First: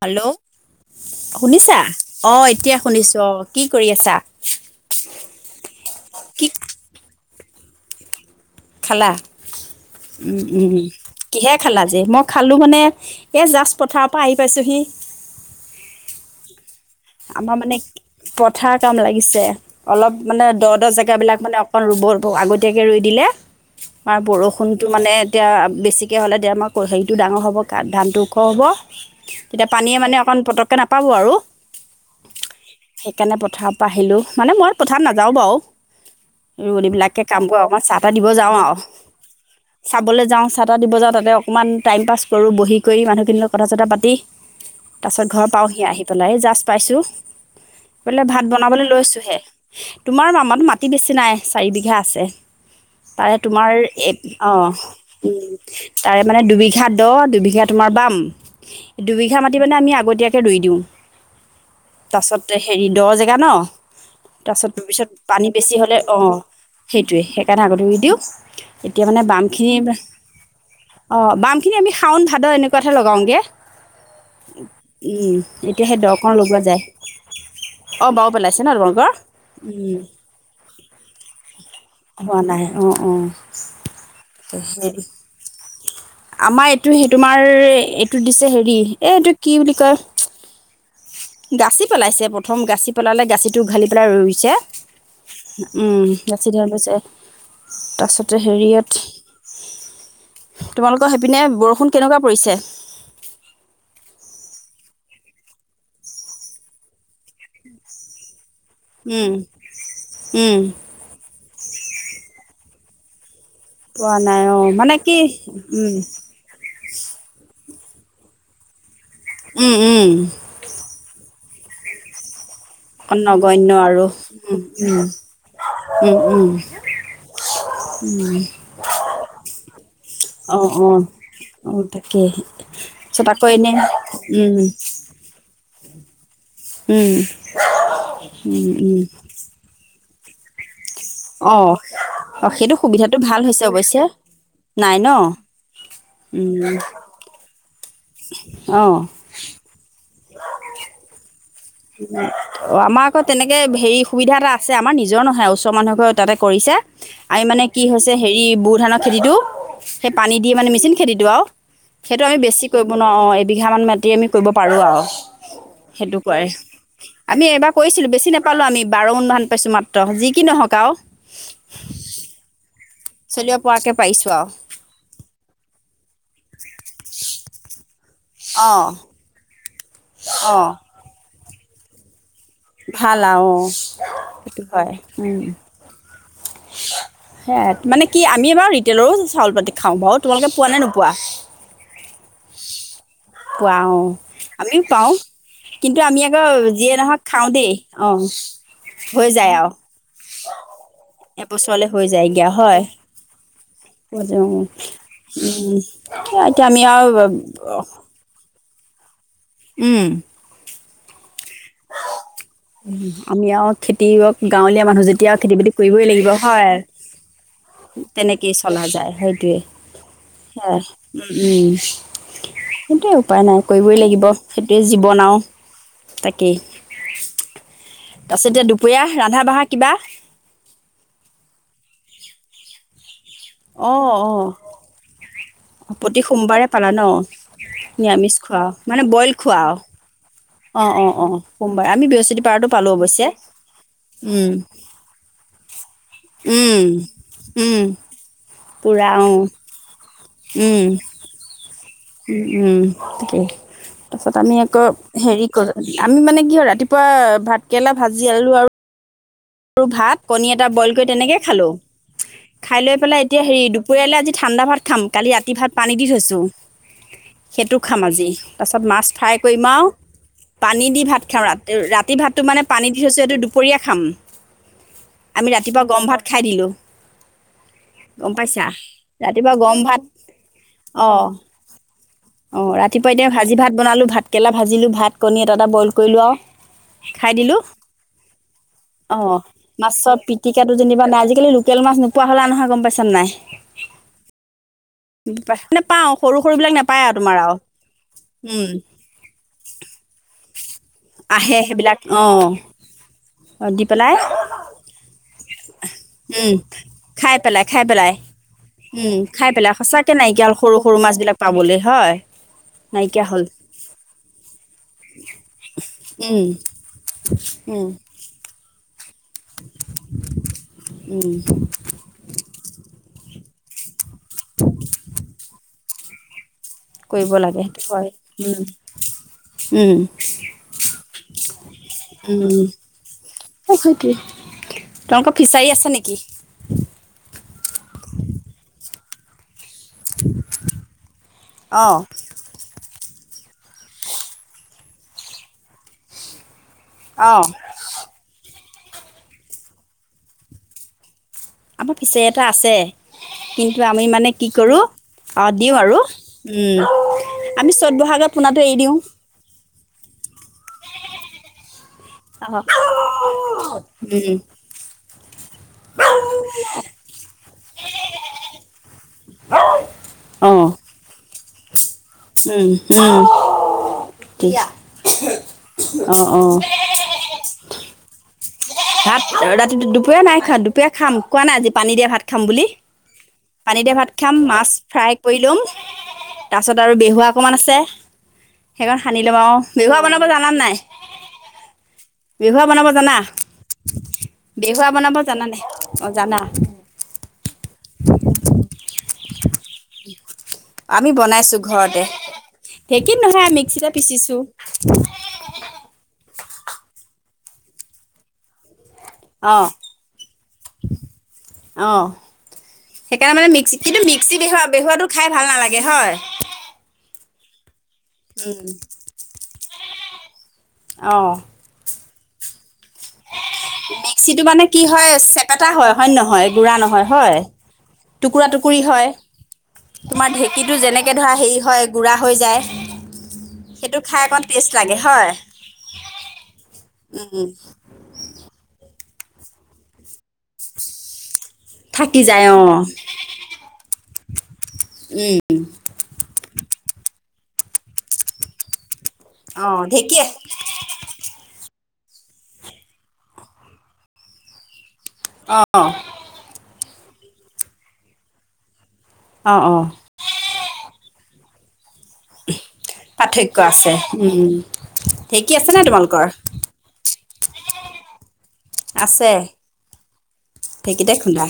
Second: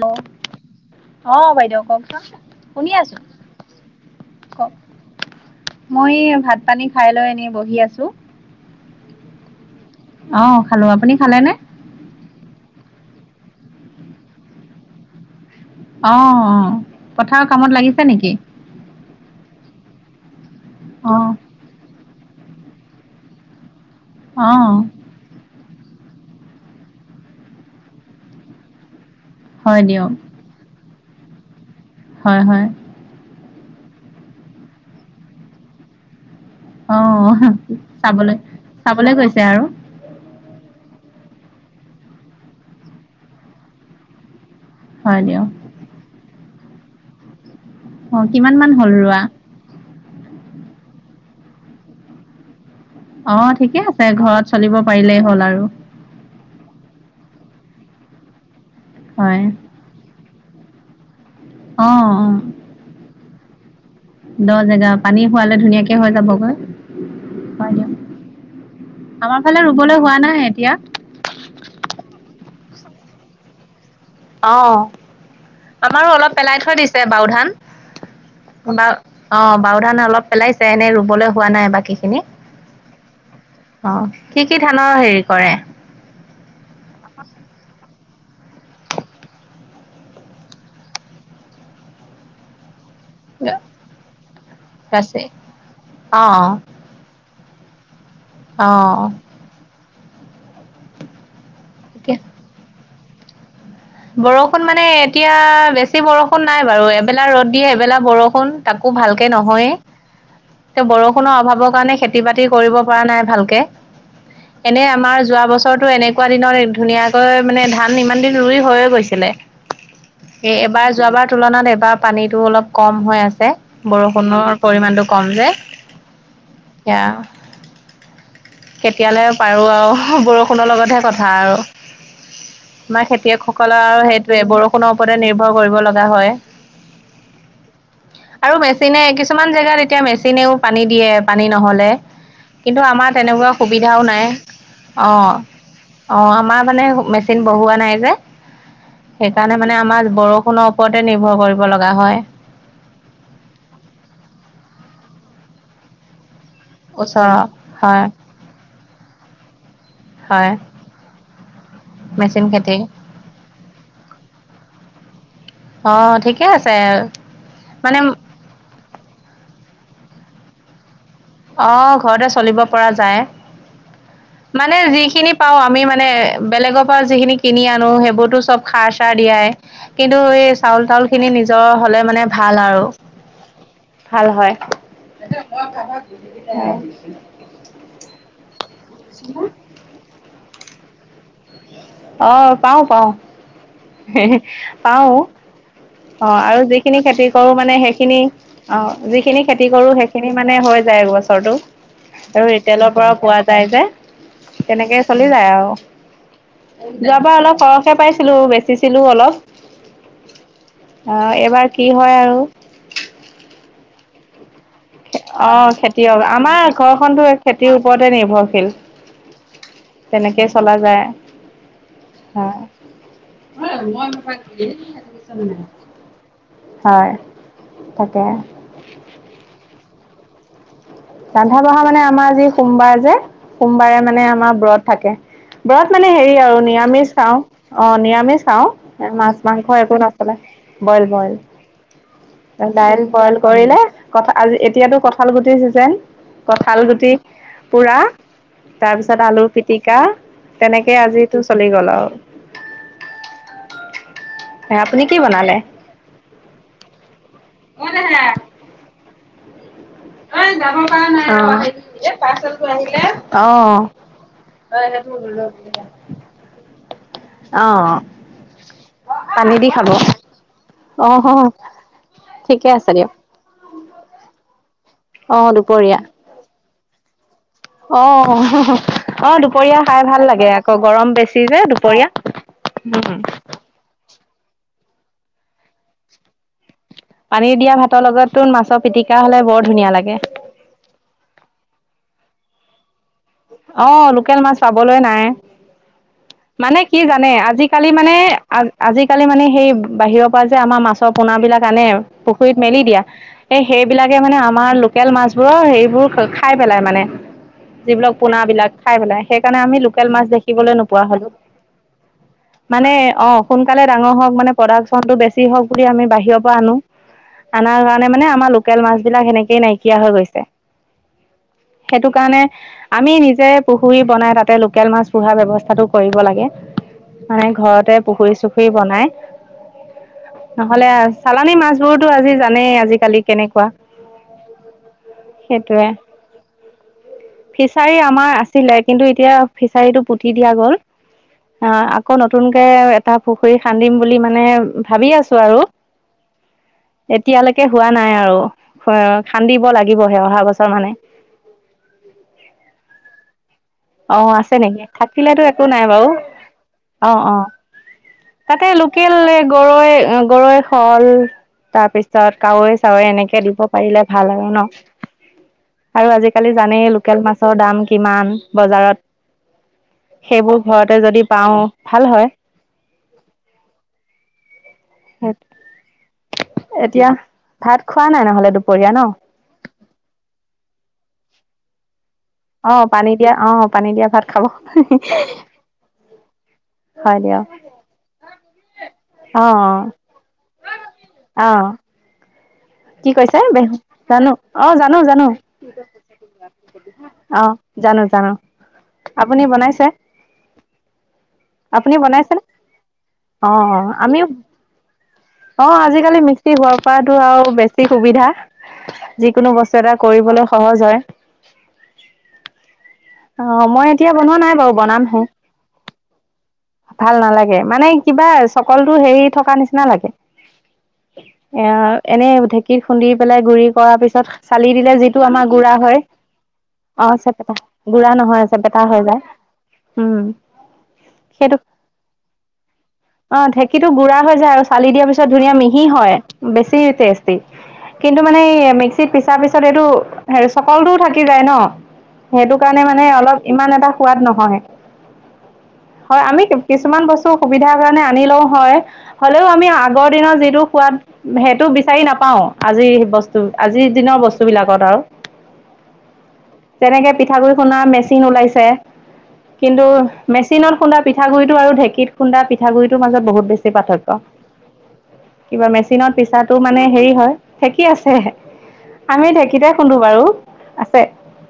Hello অঁ শুনিছা? বাইদেউ কওকচোন অঁ, এতিয়া শুনি শুনিছো আছোঁ অঁ কি কৰি আছা কওক মই কি। ভাত পানী খাই লৈ এনেই বহি আছো। খালা। উম উম খালো আপুনি খালেনে কিহে খালা যে মই। খালোঁ মানে, এয়া জাষ্ট পথাৰৰ পৰা আহি পাইছোঁহি। অঁ অঁ, পথাৰৰ কামত মানে লাগিছে নেকি? পথাৰ কাম অলপ মানে দ দ অঁ জেগাবিলাক মানে অকণ ৰুব আগতীয়াকে ৰোই দিলে আৰু অঁ বৰষুণতটো মানে এতিয়া বেছিকে হ'লে দে আমাৰ হেৰিটো ডাঙৰ হ'ব ধানটো ওখ হ'ব তেতিয়া হয় পানীয়ে দিয়ক মানে অকণ পতক নাপাই । নাপাব আৰু। হয়, হয়। সেইকাৰণে পথাৰৰ পৰা আহিলোঁ, মানে মই পথাৰত নাযাওঁ বাৰু। ৰুৱণী বিলাকে অঁ কাম কৰে অকমান চাহ-তাহ দিব চাবলৈ যাওঁ আৰু, চাবলৈ গৈছে আৰু চাবলৈ যাওঁ চাহ-তাহ দিব যাওঁ তাত অকমান টাইম পাছ কৰোঁ। বহি কৰি মানুহখিনিৰ লগত কথা চথা পাতি তাৰ হয় পাছত দিয়ক ঘৰ পাওঁ সি আহি পেলাই। এই জাষ্ট পাইছোঁ অঁ বোলে ভাত কিমান মান বনাবলৈ হ'ল ৰোৱা লৈছোহে, তোমাৰ মামা মাটি বেছি নাই, চাৰি বিঘা আছে। তাৰে অঁ তোমাৰ ঠিকে আছে এ ঘৰত অ চলিব পাৰিলেই হ'ল উম, আৰু তাৰে মানে দুবিঘাত দহ দুবিঘা তোমাৰ বাম দুবিঘা হয় মাটি মানে আমি আগতীয়াকে কে ৰুই দিওঁ অঁ অঁ তাছতে হেৰি দহ জেগ গান দ তাৰচত জেগা পিচত পানী হোৱালে বেছি ধুনীয়াকে হলে হৈ অ, যাবগৈ সেইটোয়ে সেইকাৰণে হয় আগত দিয়ক নিদিও, এতিয়া মানে আমাৰ বাম ফালে খিনি, ৰুবলৈ হোৱা নাই এতিয়া অ বাম খিনি আমি শাওন ভাদৰ এনেকুৱাতহে লগাওঁগে। অ সেই আমাৰো দকণ অলপ লগোৱা পেলাই থৈ যায় দিছে বাও ধান। অঁ বাও পেলাইছে ন বা তোমালোকৰ অ বাও ধান অলপ পেলাইছে। এনেই ৰুবলৈ হোৱা নাই বাকীখিনি। হোৱা নাই অঁ অঁ অ, কি কি ধানৰ হেৰি কৰে? আমাৰ এইটো সেই তোমাৰ টো দিছে হেৰি, এ এইটো কি বুলি কয় গাচি পেলাইছে প্ৰথম গাচি পেলালে গাচিটো উঘালি পেলাই ৰুইছে, বাচি উম অ গাছি ধ লৈছে। তাৰপিছত অ হেৰিয়াত তোমালোকৰ সেইপিনে বৰষুণ এতিয়া কেনেকুৱা পৰিছে? [unintelligible] বৰষুণ মানে এতিয়া বেছি বৰষুণ নাই বাৰু। এবেলা ৰ'দ দিয়ে এবেলা বৰষুণ। তাকো ভালকে নহয়েই তেওঁ বৰষুণৰ অভাৱৰ কাৰণে খেতি বাতি কৰিব পৰা নাই ভালকে। পোৱা নাই অঁ এনে মানে আমাৰ কি যোৱা বছৰটো উম এনেকুৱা দিনত ধুনীয়াকৈ মানে ধান ইমান দিন লৈ [unintelligible] হৈয়ে গৈছে। উম উম এবাৰ যোৱাবাৰ তুলনাত এবাৰ পানীতো অলপ কম অকণ হৈ আছে। নগণ্য আৰু বৰষুণৰ উম উম পৰিমাণটো কম যে। উম উম এতিয়া কেতিয়ালে পাৰো আৰু অ বৰষুণৰ অ লগতহে কথা আৰু অ তাকে আমাৰ পিছত খেতিয়ক আকৌ এনে আৰু সেইটোয়ে উম বৰষুণৰ ওপৰতে নিৰ্ভৰ কৰিব লগা লগা হয় উম আৰু উম উম মেচিনে কিছুমান জেগাত এতিয়া মেচি ও পানী দিয়ে পানী অ নহ'লে অ সেইটো কিন্তু আমাৰ সুবিধাটো ভাল তেনেকুৱা হৈছে সুবিধাও অৱশ্যে নাই নাই ন অঁ অঁ আমাৰ উম মানে মেচিন বহোৱা নাই যে অ অ সেইকাৰণে মানে আমাৰ বৰষুণৰ ওপৰতে নিৰ্ভৰ কৰিব লগা হয়। অ আমাৰ আকৌ তেনেকে হেৰি সুবিধা এটা আছে আমাৰ নিজ নিজৰ নহয় ওচৰ মানুহ এঘৰ তাতে কৰিছে ওচৰৰ আমি মানে কি হয়, হৈছে হেৰি বুৰ ধানৰ খেতিটো সেই পানী দি হয় মানে মেচিন খেতিটো আৰু সেইটো আমি মেচিন বেছি খেতি। কৰিব নোৱাৰোঁ অঁ এবিঘামান মাটি আমি কৰিব পাৰোঁ আৰু অ সেইটো ঠিক কৰে আমি এবাৰ কৰিছিলো বেছি নাপালো আমি বাৰ মুন মান পাছ ছো মাত্ৰ যি কি নহওক আৰু অ ঘৰতে চলিব পৰা যায় চলিব পৰাকৈ পাৰিছোঁ আৰু মানে যিখিনি পাও আমি মানে বেলেগৰ পৰা যিখিনি কিনি আনো সেইবোৰ টো চব খা অ', চা দিয়া কিন্তু এই অ', চাউল তাউল খিনি নিজ হ'লে মানে ভাল আৰু। ভাল আৰু ভাল সেইটো হয় উম আহ সেয়াই মানে কি আমি আমাৰ ৰিতেলৰো চাউল পাটি খওঁ তুমালোকে পোৱা নে নোপোৱা? অ পাও পাও পোৱা অ', আমিও পাও পাওঁ কিন্তু আমি অ আকৌ আৰু যিয়ে যিখিনি নহওক খেতি খাওঁ কৰো দেই মানে সেইখিনি অ', অ হৈ যিখিনি যায় খেতি আৰু কৰো সেইখিনি মানে হৈ যায় এবছৰটো আৰু ৰিতেলৰ পৰা পোৱা যায় যে চলি যায় উম উম যোৱাৰ পৰা অলপ সৰহে পাইছিলো বেচিছিলো অলপ। উম অ এইবাৰ কি হয় আৰু। উ আমি আৰু খেতিক গাঁৱলীয়া মানুহ যেতিয়া আৰু খেতি বাতি অ', কৰিবই খেতিয়ক লাগিব আমাৰ হয় ঘৰখনতো খেতিৰ ওপৰতে তেনেকেই নিৰ্ভৰশীল চলা যায় সেইটোৱে তেনেকেই স চলা যায় উম হয়। সেইটোৱে উপায় নাই কৰিবই লাগিব সেইটোৱে জীৱন আৰুও তাকেই হয় তাকে তাৰপিছত এতিয়া দুপৰীয়া ৰান্ধা বঢ়া কিবা। ৰন্ধা বঢ়া মানে আমাৰ আজি সোমবাৰ যে। অঁ সোমবাৰে মানে অঁ আমাৰ ব্ৰত থাকে ব্ৰত মানে প্ৰতি হেৰি আৰু সোমবাৰে পালা ন নিৰামিষ চাওঁ অ নিৰামিষ খোৱা মানে চাওঁ বইল মাছ খোৱা আৰু মাংস একো নচলে। অঁ বইল অঁ অঁ বইল সোমবাৰে আমি বৃহস্পতিবাৰতো পালোঁ দাইল অৱশ্যে বইল কৰিলে আজি এতিয়াতো কঁঠাল গুটিৰ চিজন। কঁঠাল গুটি পোৰা পূৰা তাৰপিছত অঁ আলু পিটিকা। তেনেকে আজিতো চলি গ'ল আৰু। উ উম তাকেই তাৰপিছত আমি আকৌ আপুনি কি হেৰি বনালে? কৰো আমি মানে কি হয় ৰাতিপুৱা ভাত কেৰেলা ভাজি আলু আৰু আৰু ভাত কণী এটা বইল কৰি তেনেকে খালো খাই লৈ পেলাই এতিয়া হেৰি অ', অ', দুপৰীয়ালৈ আজি ঠাণ্ডা ভাত খাম কালি ৰাতি ভাত পানী দি থৈছো সেইটো অ', খাম আজি তাৰপাছত মাছ ফ্ৰাই পানী কৰিম দি আৰু খাব পানী দি ভাত খাওঁ অ', ৰাতি ৰাতি ভাতটো মানে ঠিকে পানী আছে দি দিয়ক থৈছো সেইটো দুপৰীয়া। খাম অ', আমি ৰাতিপুৱা দুপৰীয়া গৰম ভাত খাই দিলো। অ আহ ৰাতিপুৱা গৰম দুপৰীয়া ভাত খাই ভাল লাগে আকৌ গৰম অঁ বেছি যে দুপৰীয়া। অঁ ৰাতিপুৱা এতিয়া ভাজি ভাত বনালোঁ ভাতকেৰেলা ভাজিলোঁ ভাত কণী এটা এটা বইল কৰিলোঁ আৰু। পানী দিয়া ভাতৰ লগতো মাছৰ পিটিকা অ হ'লে বৰ ধুনীয়া লাগে মাছত পিটিকাটো যেনিবা। মান আজিকালি লোকেল মাছ‌ নোপোৱা হ'লা নহয় গম পাইছা নাই। অ', লোকেল মাছ পাবলৈ নাই। প নে পাও মানে কি জানে আজিকালি মানে আজিকালি মানে সেই বাহিৰৰ পৰা। আমাৰ মাছ আহে পোনাবিলাক আনে সেইবিলাক অঁ পুখুৰীত মেলি দিয়া এই দি পেলাই সেইবিলাকে মানে আমাৰ লোকেল মাছ। অ সেই খাই পেলাই মানে খাই পেলাই খাই যিবিলাক পেলাই পোনাবিলাক খাই উম পেলাই খাই সেইকাৰণে পেলাই আমি লোকেল সঁচাকে মাছ নাইকিয়া দেখিবলৈ হ'ল সৰু নাপাওঁ। সৰু মাছ বিলাক পাবলৈ হয় মানে নাইকিয়া অ হ'ল সোনকালে ডাঙৰ হওক মানে প্ৰডাকশ্যনটো বেছি হওক বুলি আমি বাহিৰৰ উম পৰা আনো আনাৰ উম কাৰণে মানে আমাৰ লোকেল মাছ। বিলাক এনেকেই নাইকিয়া হৈ গৈছে উম সেইটো কাৰণে আমি নিজে পুখুৰী বনাই তাতে লোকেল মাছ পোহাৰ ব্যৱস্থা কৰিব লাগে । কৰিব মানে লাগে সেইটো ঘৰতে হয় পুখুৰী চুখুৰী বনাই উম নহলে চালানী মাছ বোৰতো আজি উম জানেই আজিকালি কেনেকুৱা অ সেইটোৱে তোমালোকৰ ফিচাৰী আছে সেইটোৱে নেকি ফিচাৰী আমাৰ আছিলে। কিন্তু এতিয়া ফিচাৰীটো হৈ গল অ আকৌ নতুনকে এটা পুখুৰী খান্দিম বুলি মানে ভাবি আছো আৰু অ এতিয়ালৈকে হোৱা নাই আৰু খান্দিব লাগিবহে অহা বছৰ মানে আমাৰ ফিচাৰী এটা আছে কিন্তু আমি অ মানে কি আছে নেকি কৰোঁ থাকিলেতো অ একো দিওঁ নাই আৰু বাৰু উম অ অ আমি চ'ত বহাগত পোনাটো তাতে এৰি দিওঁ লোকেল গৰৈ গৰৈ শল তাৰপিছত। ত অ উম কাৱৈ চাৱৈ এনেকে দিব পাৰিলে ভাল আৰু ন। আৰু আজিকালি জানেই লোকেল মাছ মাছৰ দাম কিমান? বজাৰত অ সেইবোৰ ঘৰতে যদি পাওঁ ভাল হয় উম উম কিছ এতিয়া ভাত খোৱা নাই নহলে তু ভাত ৰাতিটো দুপৰীয়া নাই খা দুপৰীয়া খাম খোৱা নাই পান দিয়া ভাত খাম বুলি আহ পানী দিয়া অ পানী দিয়া ভাত খাব তাৰপিছত আৰু হয় বেহুৱা দিয়ক অকণমান আছে সেইকাৰণে, সানি লম অ আৰু বিহুৱা অ বনাব জানাত নাই, অ বিহুৱ বনাব কি জানা, কৈছে বেহু জানো অ বেহুৱা জানো বনাব জানো জানানে অ জানা অ জানো জানো আপুনি বনাইছে? আমি বনাইছো আপুনি ঘৰতে বনাইছেনে সেই, কি অ নহয় মিক্সিটা আমিও পিচিছো। অ আজিকালি মিক্সি হোৱাৰ পৰাতো আৰু বেছি সুবিধা, যিকোনো অঁ বস্তু এটা কৰিবলৈ সহজ হয় অঁ সেইকাৰণে মানে অ মিক্সি মই কিন্তু এতিয়া বনোৱা মিক্সি নাই বেহ বাৰু বেহুৱটো বনামহে খাই ভাল নালাগে হয় গে মানে। কিবা চকলটো হেৰি থকা নিচিনা। নালাগে। অহ এনেই ঢে কি খুন্দি পেলাই গুৰি কৰাৰ পিছত মিক্সিটো মানে চালি কি দিলে হয় যিটো আমাৰ চেপেটা গুৰা হয় নহয় গুড়া অ নহয় হয় চেপেটা গোড়া নহয় টুকুৰা আছে চেপেটা টুকুৰি হৈ হয় যায়, উম তোমাৰ ঢেঁকীটো যেনেকে ধৰা সেইটো হেৰি হয় গুড়া হৈ যায় অ ঢেঁকীটো সেইটো গুড়া খাই হৈ অকণ যায় আৰু টেষ্ট চালি লাগে দিয়াৰ পিছত হয় ধুনীয়া মিহি হয় বেছি টেষ্টি। কিন্তু মানে এই মিক্সিত পিছাৰ পিছত এইটো হে চকলটোও থাকি যায় ন। থাকি যায় অ। সেইটো কাৰণে মানে অলপ ইমান এটা খুৱাদ নহয় উম হয় আমি কিছুমান বস্তু সুবিধাৰ কাৰণে আনিলও হয় হ'লেও আমি অঁ আগৰ ঢেঁকী দিনৰ যিটো সোৱাদ সেইটো বিচাৰি নাপাও আজিৰ বস্তু আজিৰ দিনৰ বস্তু বিলাকত আৰু। অ তেনেকে পিঠাগুড়ি খুনা মেচিন ওলাইছে। অঁ কিন্তু অঁ মেচিনত খুন্দা পিঠাগুড়ি টো আৰু ঢেঁকীত খুন্দা পিঠাগুড়িটোৰ মাজত বহুত পাৰ্থক্য বেছি আছে পাৰ্থক্য, ঢেঁকী কিবা আছে নাই মেচিনত তোমালোকৰ পিছাটো মানে হেৰি হয় ঢেকী আছে। আমি ঢেঁকীতেই খুন্দো বাৰু। আছে ঢেঁকীতেই খুন্দা?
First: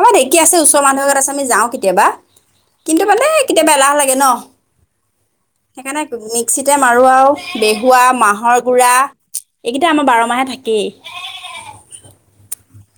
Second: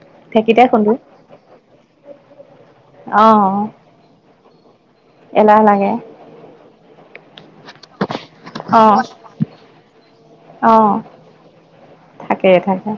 আমাৰ ঢেকী আছে ঢেঁকীতে ওচৰ খুন্দো মানুহৰ এঘত আছে আমি যাও কেতিয়াবা কিন্তু মানে অঁ কেতিয়াবা এলাহ লাগে ন। এলাহ লাগে সেইকাৰণে মিক্সিতে মাৰো আৰু বেহুৱা, মাহৰ গুৰা অঁ এইকেইটা আমাৰ বাৰম সোমাই অঁ থাকেই। থাকে থাকে।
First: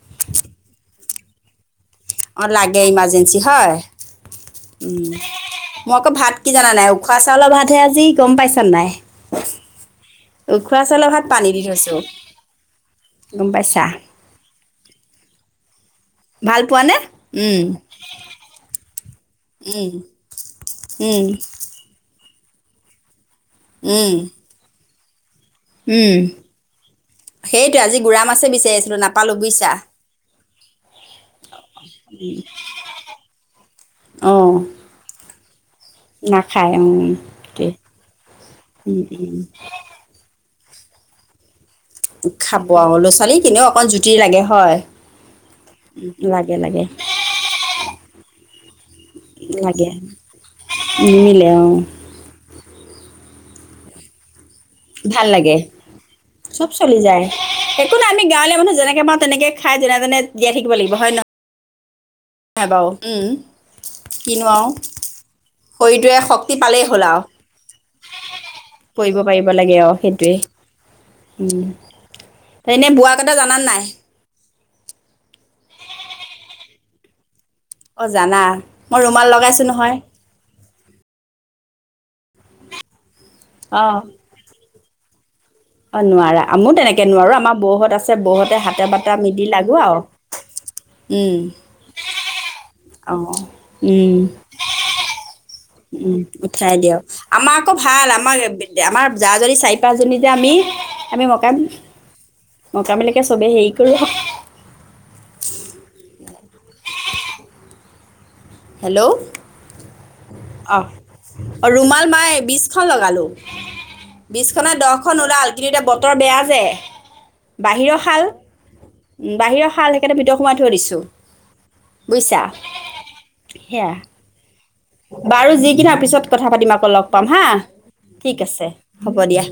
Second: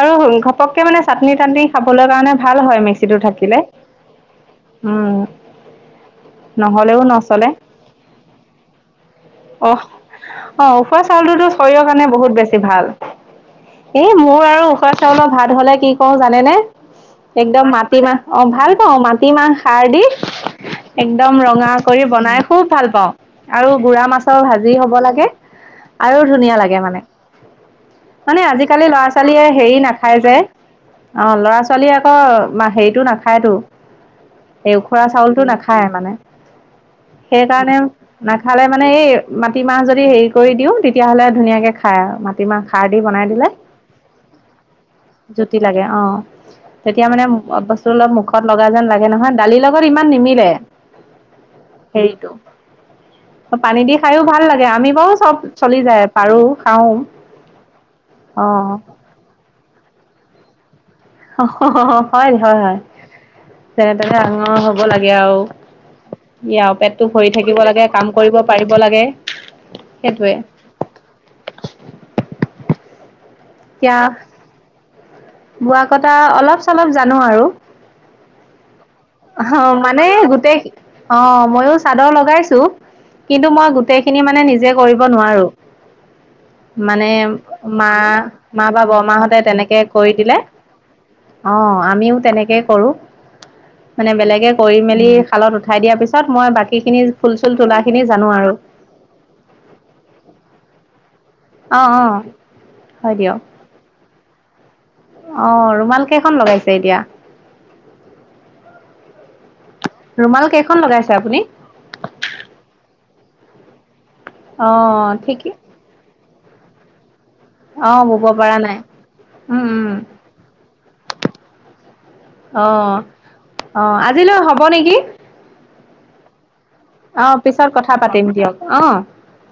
আৰু ঘপককে মানে চাটনি তাতনি অ লাগে ইমাৰ্জেঞ্চি হয় উ উম মই আকৌ ভাত কি জানা নাই নহ'লেও উখোৱা নচলে চাউলৰ ভাতহে আজি গম পাইছা নাই অঁ অঁ উখোৱা চাউলৰ ভাত চাউলটোতো পানী দি শৰীৰৰ থৈছো, কাৰণে বহুত বেছি গম পাইছা? উখৰা চাউলৰ ভাত হ'লে কি কও জানেনে ভাল পোৱানে? উম, একদম মাটিমা অ ভাল পাওঁ মাটিমা ষাৰ উম, দি উম, একদম ৰঙা কৰি বনাই খুব ভাল পাওঁ। আৰু গুড়া উম, মাছৰ ভাজি হব লাগে আৰু উম ধুনীয়া লাগে মানে। সেইটো আজি গুড়া মানে মাছে বিচাৰি আজিকালি আছিলো ল'ৰা নাপালো। ছোৱালীয়ে হেৰি নাখায় যে অ ল'ৰা ছোৱালীয়ে আকৌ হেৰিটো নাখায়তো অ', এই উখুৰা চাউলটো নাখায় মানে নাখায় উম, সেইটোৱে। সেইকাৰণে নাখালে মানে উম, এই উম, মাটিমাহ যদি হেই কৰি দিওঁ তেতিয়াহ'লে ধুনীয়াকে খাই মাটিমাহ খাব খাৰ আও দি ল'ৰা বনাই ছোৱালীক দিলে এনেও অকল জু জুতি লাগে অ লাগে লাগে তেতিয়া মানে বস্তু অলপ মু খত লগা যেন লাগে গে নহয় দালিৰ লগত লাগে ইমান নিমিলে নিমিলে অ', হেৰিটো পানী দি খাইয়ো ভাল লা গে আমি বাৰও ভাল চব লাগে চলি যায় পাৰো চব খাও চলি যায়। একো নাই আমি অ গাঁৱলীয়া মানুহ যেনেকে পাওঁ তেনেকে খাই যেনোজনে জীয়াই থাকিব লাগিব হয় ন হ হ হ হয় হয় হয় তেনে তেনে কিনো ডাঙৰ আৰু হ'ব লাগে আৰু শৰীৰটোৱে শক্তি ই আৰু পালেই হ'ল পেটটো ভৰি থাকিব লাগে কাম কৰিব পাৰিব লাগে কৰিব পাৰিব লাগে আৰু সেইটোৱে তহঁতে জানা নাই এতিয়া বোৱা কথা অলপ চলপ জানো আৰু অ জানা মই ৰুমাল অ লগাইছো নহয় মানে গোটেই অ মইয়ো চাদৰ লগাইছো কিন্তু মই অ গোটেই খিনি মানে নিজে কৰিব নোৱাৰো অ নোৱাৰা আমো তেনেকে মানে নোৱাৰো আমাৰ মা বৌহত আছে বৌহতে মা বা হাতে বটা বৰমাহঁতে মিলি তেনেকে লাগো আৰু কৰি দিলে উম অঁ আমিও তেনেকৈ কৰোঁ অ মানে উম বেলেগে কৰি মেলি খালত উম উঠাই দিয়ক আমাক আকৌ তোলাখিনি ভাল জানো আমাৰ আৰু আমাৰ যাৰ যদি চাৰি পাঁচ জনী যে আমি আমি মক অঁ অঁ মকাবিলাকে চবেই হেৰি কৰোঁ আহ ৰুমাল কেইখন লগাইছে এতিয়া হেল্ল' অ ৰুমাল কেইখন লগাইছে আপুনি অ ৰুমাল মাই বিশখন লগালোঁ [unintelligible] বিশ খনে অঁ দহখন ওলাল ঠিকেই কিন্তু এতিয়া বতৰ বেয়া যে বাহিৰৰ অঁ খাল বব পৰা নাই উম বাহিৰৰ শাল উম সেইকাৰণে ভিতৰত সোমাই থৈ দিছোঁ বুজিছা অ আজিলৈ হ'ব নেকি যিকিতা পিছ কথা পাতিম লগ পাম অঁ হা পিছত কথা পাতিম ঠিক দিয়ক আছে অঁ হ'ব দিয়া